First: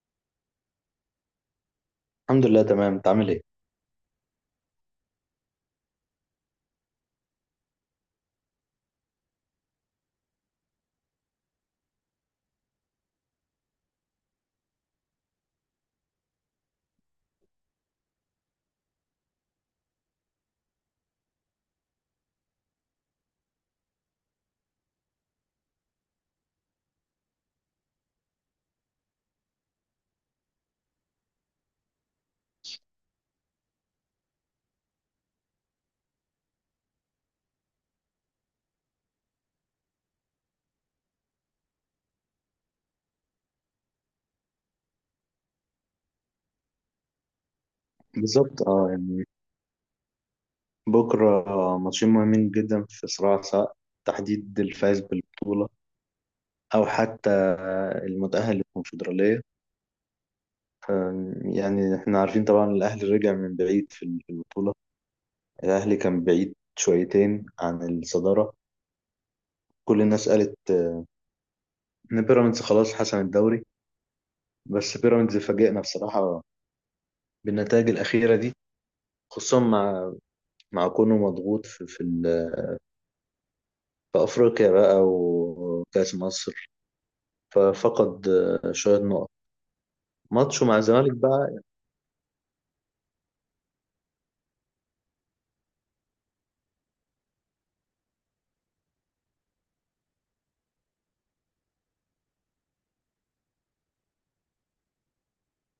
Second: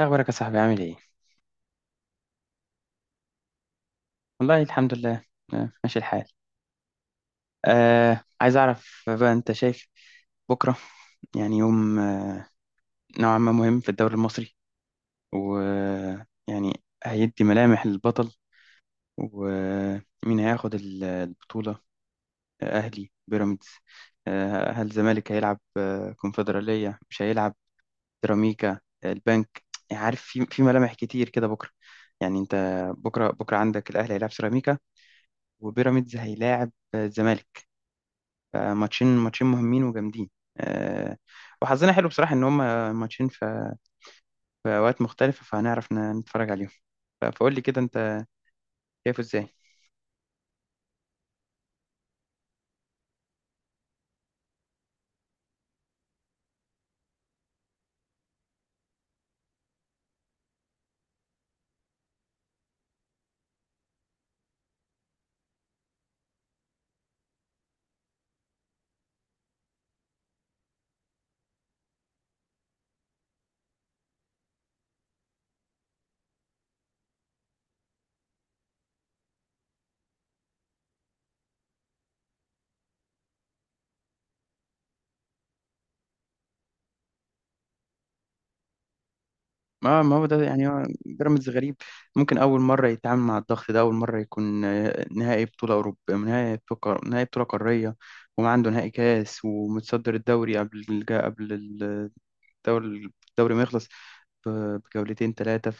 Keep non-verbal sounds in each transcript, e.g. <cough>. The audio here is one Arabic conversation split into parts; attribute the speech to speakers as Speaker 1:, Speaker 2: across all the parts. Speaker 1: إيه أخبارك يا صاحبي عامل إيه؟
Speaker 2: الحمد لله تمام. انت عامل ايه؟
Speaker 1: والله الحمد لله. ماشي الحال. عايز أعرف بقى، أنت شايف بكرة يعني يوم نوعا ما مهم في الدوري المصري، ويعني هيدي ملامح للبطل ومين هياخد البطولة. أهلي بيراميدز. هل الزمالك هيلعب كونفدرالية؟ مش هيلعب سيراميكا، البنك. يعني عارف، في ملامح كتير كده بكرة. يعني أنت، بكرة بكرة عندك الأهلي هيلعب سيراميكا، وبيراميدز هيلاعب الزمالك. فماتشين ماتشين مهمين وجامدين. آه. وحظنا حلو بصراحة إن هما ماتشين في أوقات مختلفة، فهنعرف نتفرج عليهم. فقول لي كده أنت
Speaker 2: بالظبط اه
Speaker 1: شايفه
Speaker 2: يعني
Speaker 1: إزاي؟
Speaker 2: بكره ماتشين مهمين جدا في صراع، سواء تحديد الفائز بالبطوله او حتى المتاهل للكونفدراليه. ف- يعني احنا عارفين طبعا الاهلي رجع من بعيد في البطوله. الاهلي كان بعيد شويتين عن الصداره. كل الناس قالت ان بيراميدز خلاص حسم الدوري. بس بيراميدز فاجئنا بصراحه بالنتائج الاخيره دي. خصوصا مع كونه مضغوط في افريقيا بقى وكاس مصر. ففقد شوية نقط.
Speaker 1: ما هو ده،
Speaker 2: ماتشه
Speaker 1: يعني
Speaker 2: مع
Speaker 1: هو
Speaker 2: الزمالك
Speaker 1: بيراميدز
Speaker 2: بقى
Speaker 1: غريب. ممكن أول مرة يتعامل مع الضغط ده، أول مرة يكون نهائي بطولة أوروبية، نهائي بطولة نهائي بطولة قارية، وما عنده نهائي كاس، ومتصدر الدوري قبل قبل الدوري ما يخلص بجولتين 3.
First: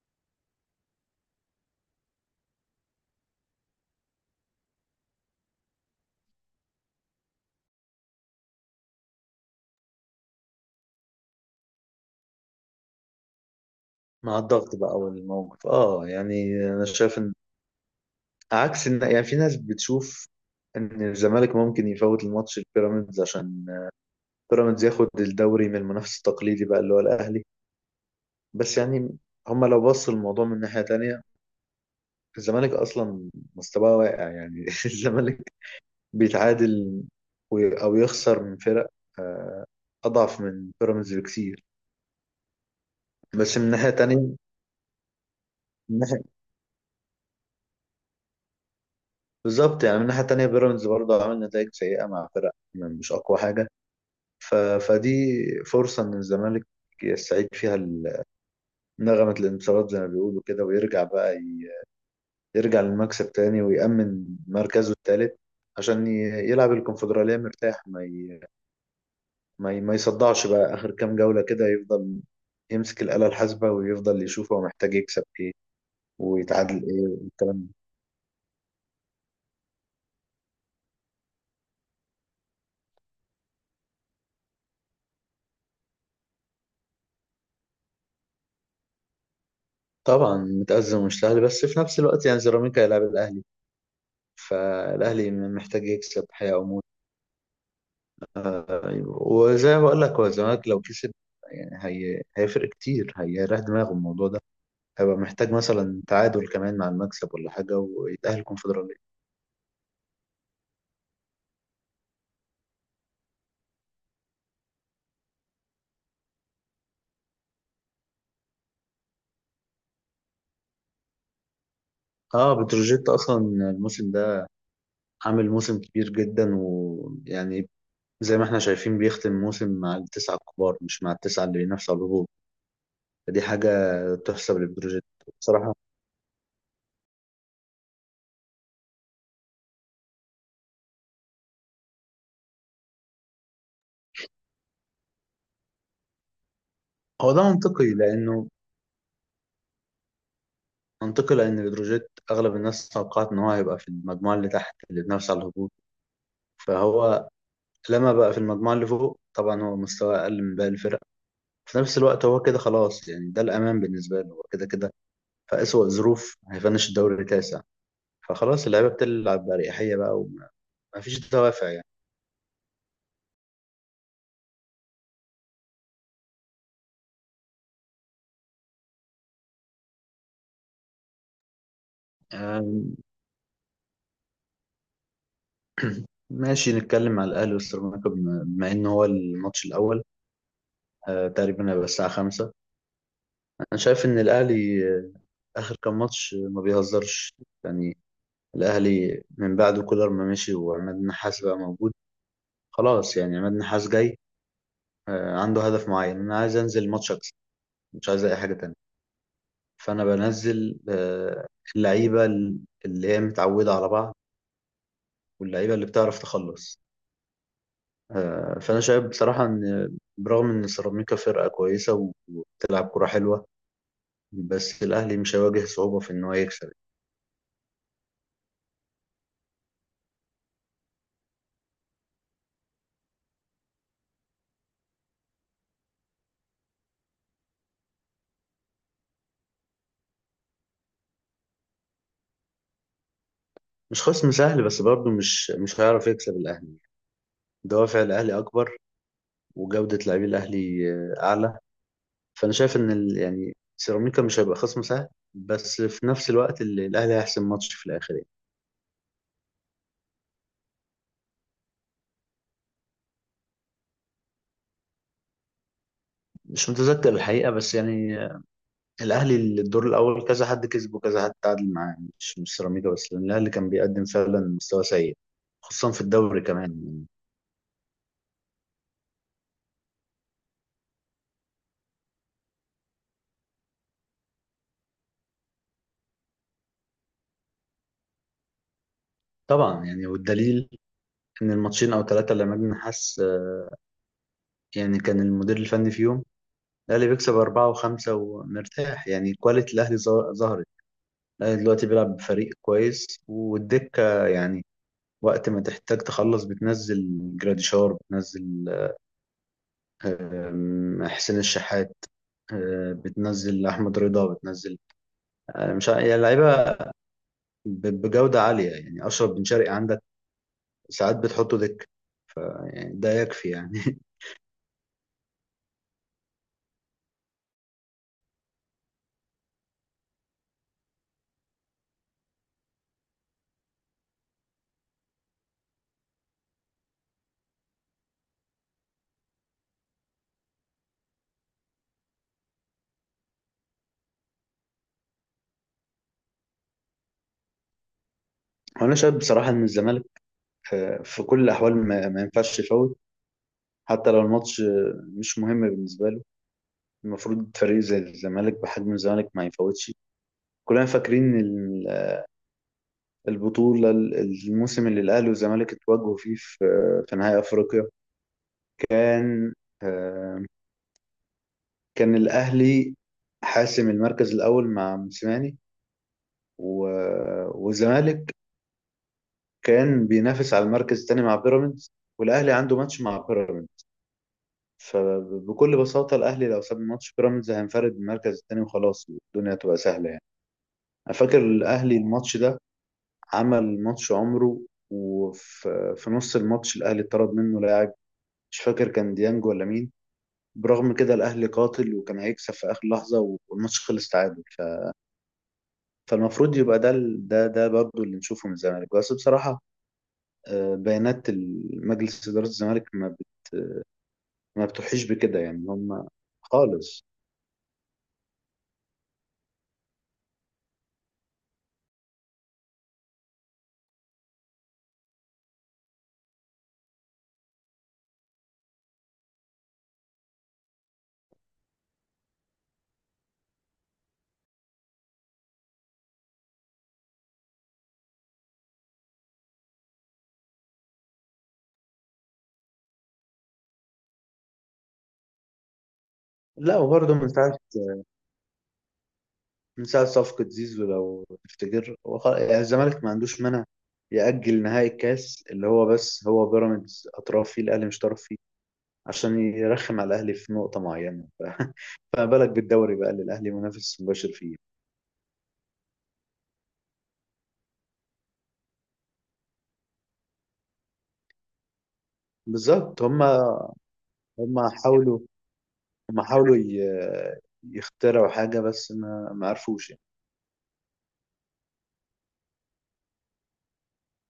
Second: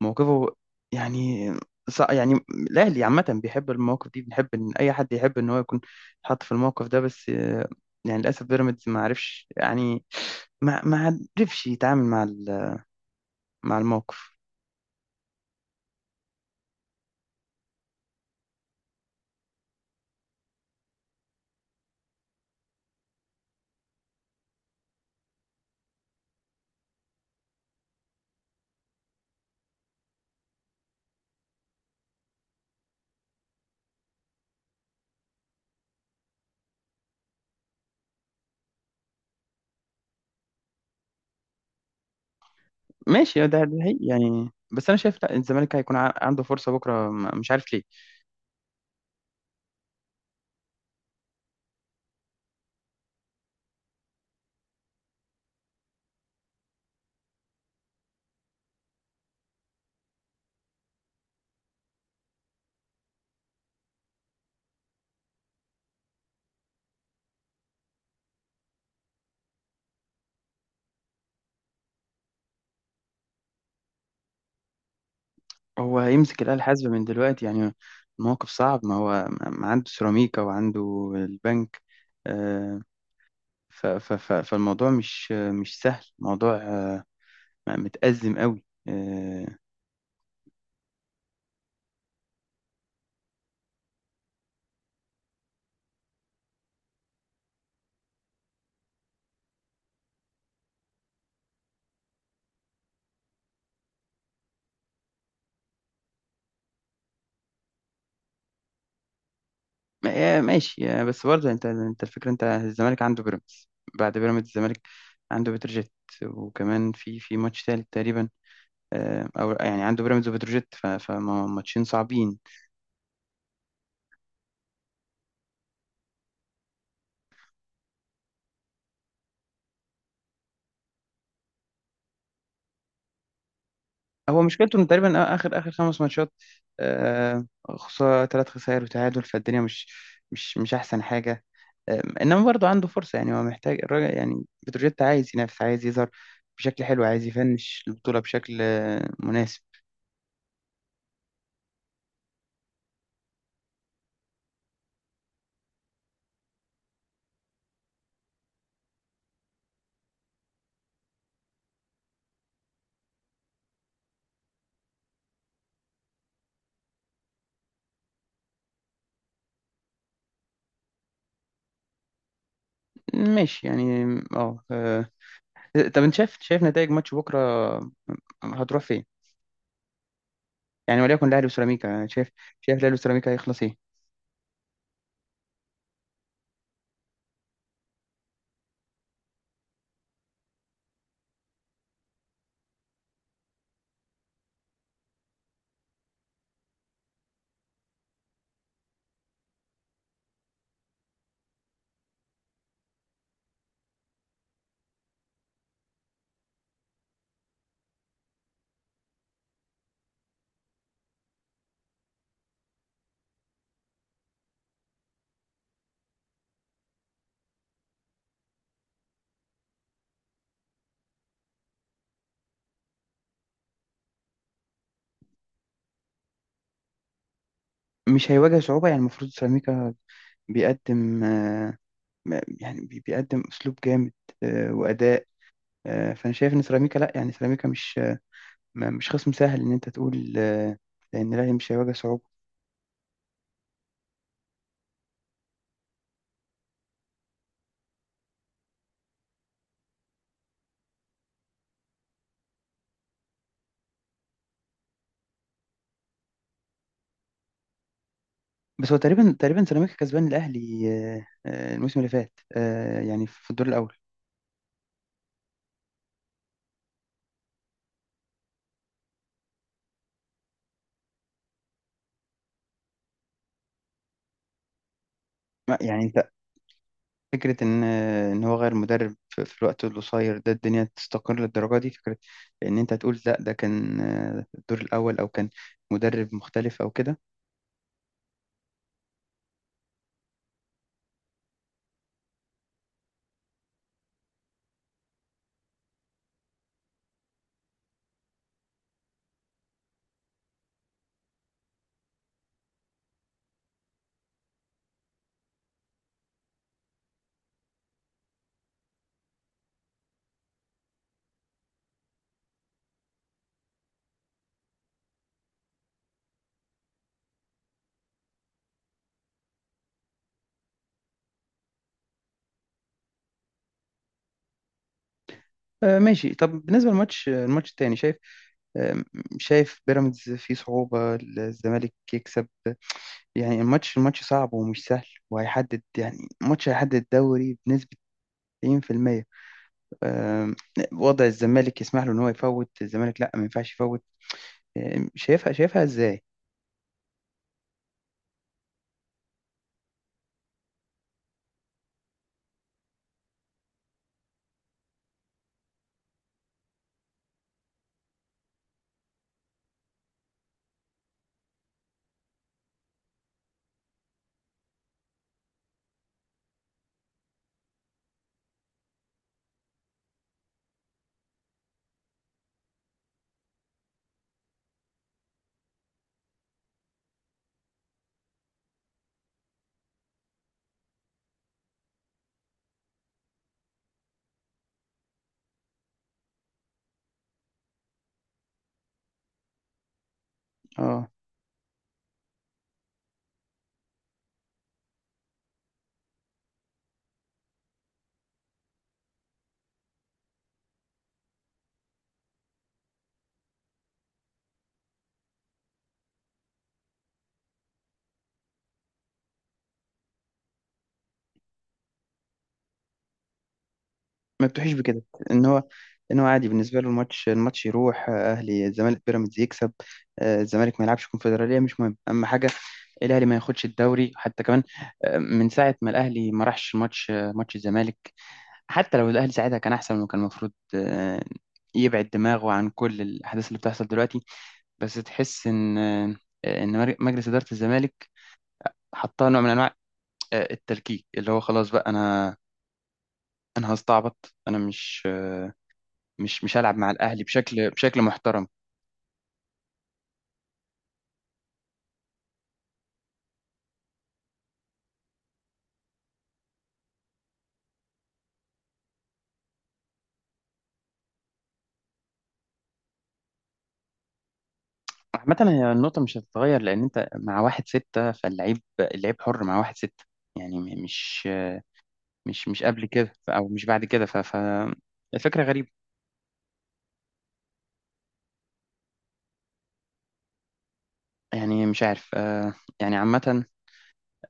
Speaker 1: فموقفه يعني يعني الأهلي عامة بيحب المواقف دي، بنحب إن أي حد يحب إن هو يكون حاط في الموقف ده. بس يعني للأسف بيراميدز ما عرفش، يعني ما عرفش يتعامل مع مع الموقف.
Speaker 2: مع الضغط بقى والموقف. اه يعني انا شايف ان عكس ان يعني في ناس بتشوف ان الزمالك ممكن يفوت الماتش البيراميدز، عشان بيراميدز ياخد الدوري من المنافس التقليدي بقى اللي هو الاهلي. بس يعني هما لو بصوا الموضوع من ناحية تانية، الزمالك اصلا مستواه واقع يعني. <laughs> الزمالك بيتعادل او يخسر من فرق آه، اضعف من بيراميدز بكتير.
Speaker 1: ماشي،
Speaker 2: بس
Speaker 1: ده
Speaker 2: من
Speaker 1: ده
Speaker 2: ناحية
Speaker 1: هي
Speaker 2: تانية،
Speaker 1: يعني. بس أنا شايف لا، الزمالك هيكون عنده فرصة بكرة، مش عارف ليه.
Speaker 2: بالظبط يعني من الناحية التانية بيراميدز برضه عامل نتائج سيئة مع فرق يعني مش أقوى حاجة. فدي فرصة إن الزمالك يستعيد فيها نغمة الانتصارات زي ما بيقولوا كده، ويرجع بقى يرجع للمكسب تاني، ويأمن مركزه التالت. عشان يلعب الكونفدرالية مرتاح، ما يصدعش بقى آخر كام جولة كده، يفضل يمسك الآلة الحاسبة ويفضل يشوف هو محتاج يكسب إيه
Speaker 1: هو هيمسك الآلة
Speaker 2: ويتعادل
Speaker 1: الحاسبة من
Speaker 2: إيه
Speaker 1: دلوقتي
Speaker 2: والكلام ده.
Speaker 1: يعني؟ الموقف صعب، ما هو ما عنده سيراميكا وعنده البنك. آه، ف ف ف فالموضوع مش سهل، موضوع متأزم قوي.
Speaker 2: طبعا متأزم ومش سهل، بس في نفس الوقت يعني سيراميكا هيلاعب الأهلي. فالاهلي محتاج يكسب، حياة او موت. أيوة. وزي ما بقول لك هو الزمالك لو كسب يعني هيفرق كتير، هيريح دماغه الموضوع ده. هيبقى محتاج مثلا تعادل كمان مع المكسب ولا حاجة ويتأهل كونفدرالية.
Speaker 1: ماشي. بس برضه انت الفكرة، انت الزمالك عنده بيراميدز، بعد بيراميدز الزمالك عنده بتروجيت، وكمان في ماتش تالت تقريبا. او يعني عنده بيراميدز وبتروجيت، فماتشين صعبين.
Speaker 2: اه بتروجيت اصلا الموسم ده عامل موسم كبير جدا، ويعني زي ما احنا شايفين بيختم موسم مع التسعة الكبار، مش مع التسعة اللي بينافسوا على الهبوط. فدي حاجة
Speaker 1: هو
Speaker 2: تحسب
Speaker 1: مشكلته ان
Speaker 2: لبتروجيت
Speaker 1: تقريبا اخر اخر
Speaker 2: بصراحة.
Speaker 1: 5 ماتشات خسارة، 3 خسائر وتعادل، فالدنيا مش احسن حاجة. انما برضه عنده فرصه. يعني هو محتاج، الراجل، يعني بتروجيت عايز ينافس، عايز يظهر بشكل حلو، عايز
Speaker 2: هو ده
Speaker 1: يفنش
Speaker 2: منطقي
Speaker 1: البطوله
Speaker 2: لأنه
Speaker 1: بشكل مناسب.
Speaker 2: منطقي لأن بتروجيت أغلب الناس توقعت إن هو هيبقى في المجموعة اللي تحت اللي بنفس على الهبوط. فهو لما بقى في المجموعة اللي فوق، طبعا هو مستواه أقل من باقي الفرق. في نفس الوقت هو كده خلاص يعني، ده الأمان بالنسبة له، هو كده كده في أسوأ ظروف هيفنش الدوري تاسع. فخلاص اللعيبة بتلعب بأريحية بقى، ومفيش دوافع يعني.
Speaker 1: ماشي يعني. اه آه. طب انت شايف، نتائج ماتش بكره هتروح فين؟ يعني وليكن الاهلي وسيراميكا، شايف الاهلي
Speaker 2: آم،
Speaker 1: وسيراميكا هيخلص ايه؟
Speaker 2: ماشي، نتكلم على الأهلي والسيراميكا بما إن هو الماتش الأول. تقريبا هيبقى الساعة 5. أنا شايف إن الأهلي آخر كام ماتش ما بيهزرش يعني. الأهلي من بعد كولر ما مشي وعماد النحاس بقى موجود، خلاص يعني عماد النحاس جاي، عنده هدف معين. أنا عايز أنزل ماتش أكسب، مش عايز أي حاجة تانية. فأنا بنزل اللعيبة اللي هي متعودة على بعض، واللعيبة اللي بتعرف تخلص. فأنا شايف بصراحة إن برغم إن سيراميكا فرقة كويسة وبتلعب كرة حلوة، بس الأهلي مش هيواجه صعوبة في إن هو يكسب.
Speaker 1: مش هيواجه صعوبه؟ يعني المفروض سيراميكا بيقدم يعني بيقدم اسلوب جامد واداء. فانا شايف ان سيراميكا لا، يعني سيراميكا مش مش خصم سهل ان انت تقول ان الاهلي مش هيواجه صعوبه.
Speaker 2: مش خصم سهل، بس برضه مش هيعرف يكسب الأهلي. دوافع الأهلي أكبر، وجودة لاعبي الأهلي أعلى. فانا شايف ان يعني سيراميكا مش هيبقى خصم سهل، بس في نفس الوقت الاهلي هيحسم ماتش في الاخر يعني.
Speaker 1: بس هو تقريبا تقريبا سيراميكا كسبان الاهلي الموسم اللي فات، يعني في الدور الاول.
Speaker 2: مش متذكر الحقيقه بس يعني، الاهلي الدور الاول كذا حد كسبه وكذا حد تعادل معاه يعني، مش سيراميكا بس، لان الاهلي كان بيقدم فعلا مستوى سيء خصوصا في
Speaker 1: يعني انت
Speaker 2: الدوري كمان يعني.
Speaker 1: فكره ان ان هو غير مدرب في الوقت القصير ده الدنيا تستقر للدرجه دي؟ فكره ان انت تقول لا، ده كان الدور الاول، او كان مدرب مختلف او كده.
Speaker 2: طبعا يعني، والدليل ان الماتشين او ثلاثه اللي مجدي حس يعني كان المدير الفني فيهم، الاهلي بيكسب اربعه وخمسه ومرتاح يعني كواليتي الاهلي ظهرت. الاهلي دلوقتي بيلعب بفريق كويس والدكه يعني، وقت ما تحتاج تخلص بتنزل جراديشار، بتنزل حسين الشحات، بتنزل أحمد رضا، بتنزل، مش يعني لعيبة بجودة عالية. يعني أشرف بن شرقي عندك ساعات بتحطه دك. ف- يعني ده يكفي يعني <laughs>
Speaker 1: ماشي. طب بالنسبه للماتش الماتش التاني، شايف آه، شايف بيراميدز فيه صعوبه الزمالك يكسب؟ يعني الماتش صعب ومش سهل، وهيحدد، يعني الماتش هيحدد الدوري بنسبه 90%. آم، وضع الزمالك يسمح له ان هو يفوت؟ الزمالك لا، ما ينفعش يفوت. شايفها ازاي؟
Speaker 2: وأنا شايف بصراحة إن الزمالك، في كل الأحوال ما ينفعش يفوت. حتى لو الماتش مش مهم بالنسبة له، المفروض فريق زي الزمالك بحجم الزمالك ما يفوتش. كلنا فاكرين البطولة، الموسم اللي الأهلي والزمالك اتواجهوا فيه في نهائي أفريقيا، كان آه، كان الأهلي حاسم المركز الأول مع موسيماني. والزمالك كان بينافس على المركز الثاني مع بيراميدز، والأهلي عنده ماتش مع بيراميدز. فبكل بساطة الأهلي لو ساب ماتش بيراميدز هينفرد بالمركز الثاني وخلاص. الدنيا تبقى سهلة يعني.
Speaker 1: اه،
Speaker 2: أنا فاكر الأهلي الماتش ده عمل ماتش عمره، وفي نص الماتش الأهلي اتطرد منه لاعب، مش فاكر كان ديانج ولا مين. برغم كده الاهلي قاتل وكان هيكسب في اخر لحظه والماتش خلص تعادل. فالمفروض يبقى ده ده ده برضه اللي نشوفه من الزمالك، بس بصراحه بيانات مجلس اداره الزمالك
Speaker 1: ما
Speaker 2: ما
Speaker 1: بتوحيش بكده
Speaker 2: بتوحيش بكده
Speaker 1: ان هو،
Speaker 2: يعني هم
Speaker 1: عادي بالنسبه له
Speaker 2: خالص.
Speaker 1: الماتش يروح. اهلي الزمالك بيراميدز يكسب، الزمالك ما يلعبش كونفدراليه، مش مهم. اهم حاجه الاهلي ما ياخدش الدوري حتى كمان. من ساعه ما الاهلي ما راحش ماتش ماتش الزمالك، حتى لو الاهلي ساعتها كان احسن وكان المفروض يبعد دماغه عن كل الاحداث اللي بتحصل دلوقتي. بس تحس ان ان مجلس اداره الزمالك حطها نوع من انواع التلكيك، اللي هو خلاص بقى، انا هستعبط، انا مش هلعب
Speaker 2: لا،
Speaker 1: مع
Speaker 2: وبرضه
Speaker 1: الاهلي
Speaker 2: من ساعه
Speaker 1: بشكل محترم.
Speaker 2: من ساعه صفقه زيزو لو تفتكر، هو يعني الزمالك ما عندوش مانع يأجل نهائي الكاس اللي هو، بس هو بيراميدز اطراف فيه الاهلي مش طرف فيه. عشان يرخم على الاهلي في نقطه معينه <laughs> فما بالك بالدوري بقى اللي الاهلي منافس مباشر فيه.
Speaker 1: عامة هي النقطة مش هتتغير، لأن أنت مع 1-6، فاللعيب اللعيب حر مع 1-6. يعني مش قبل
Speaker 2: بالظبط،
Speaker 1: كده، أو مش بعد كده،
Speaker 2: هم حاولوا
Speaker 1: الفكرة غريبة.
Speaker 2: هم حاولوا يخترعوا حاجه بس ما عرفوش يعني.
Speaker 1: يعني مش عارف يعني عامة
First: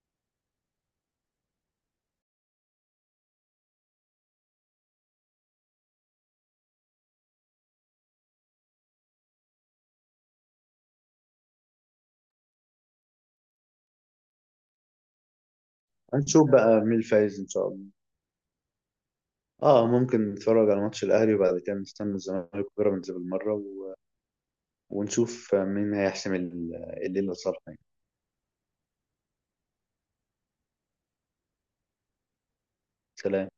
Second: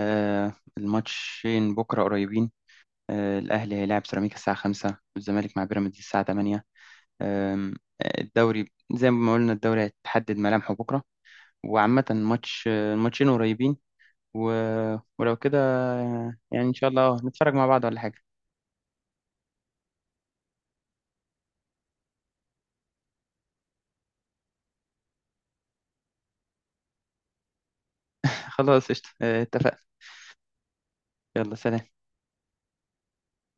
Speaker 1: الماتشين بكرة قريبين. الأهلي هيلاعب سيراميكا الساعة 5، والزمالك مع بيراميدز الساعة 8. أم، الدوري، زي ما قلنا الدوري هتحدد ملامحه بكرة، وعامة الماتش الماتشين قريبين. و... ولو كده،
Speaker 2: هنشوف
Speaker 1: يعني إن
Speaker 2: بقى
Speaker 1: شاء
Speaker 2: مين
Speaker 1: الله
Speaker 2: الفايز ان
Speaker 1: نتفرج مع
Speaker 2: شاء
Speaker 1: بعض
Speaker 2: الله.
Speaker 1: ولا حاجة.
Speaker 2: اه ممكن نتفرج على ماتش الاهلي، وبعد كده نستنى الزمالك وبيراميدز بالمره، ونشوف مين هيحسم الليله صالحه يعني.
Speaker 1: <laughs> خلاص قشطة، اتفقنا. يلا سلام.
Speaker 2: سلام.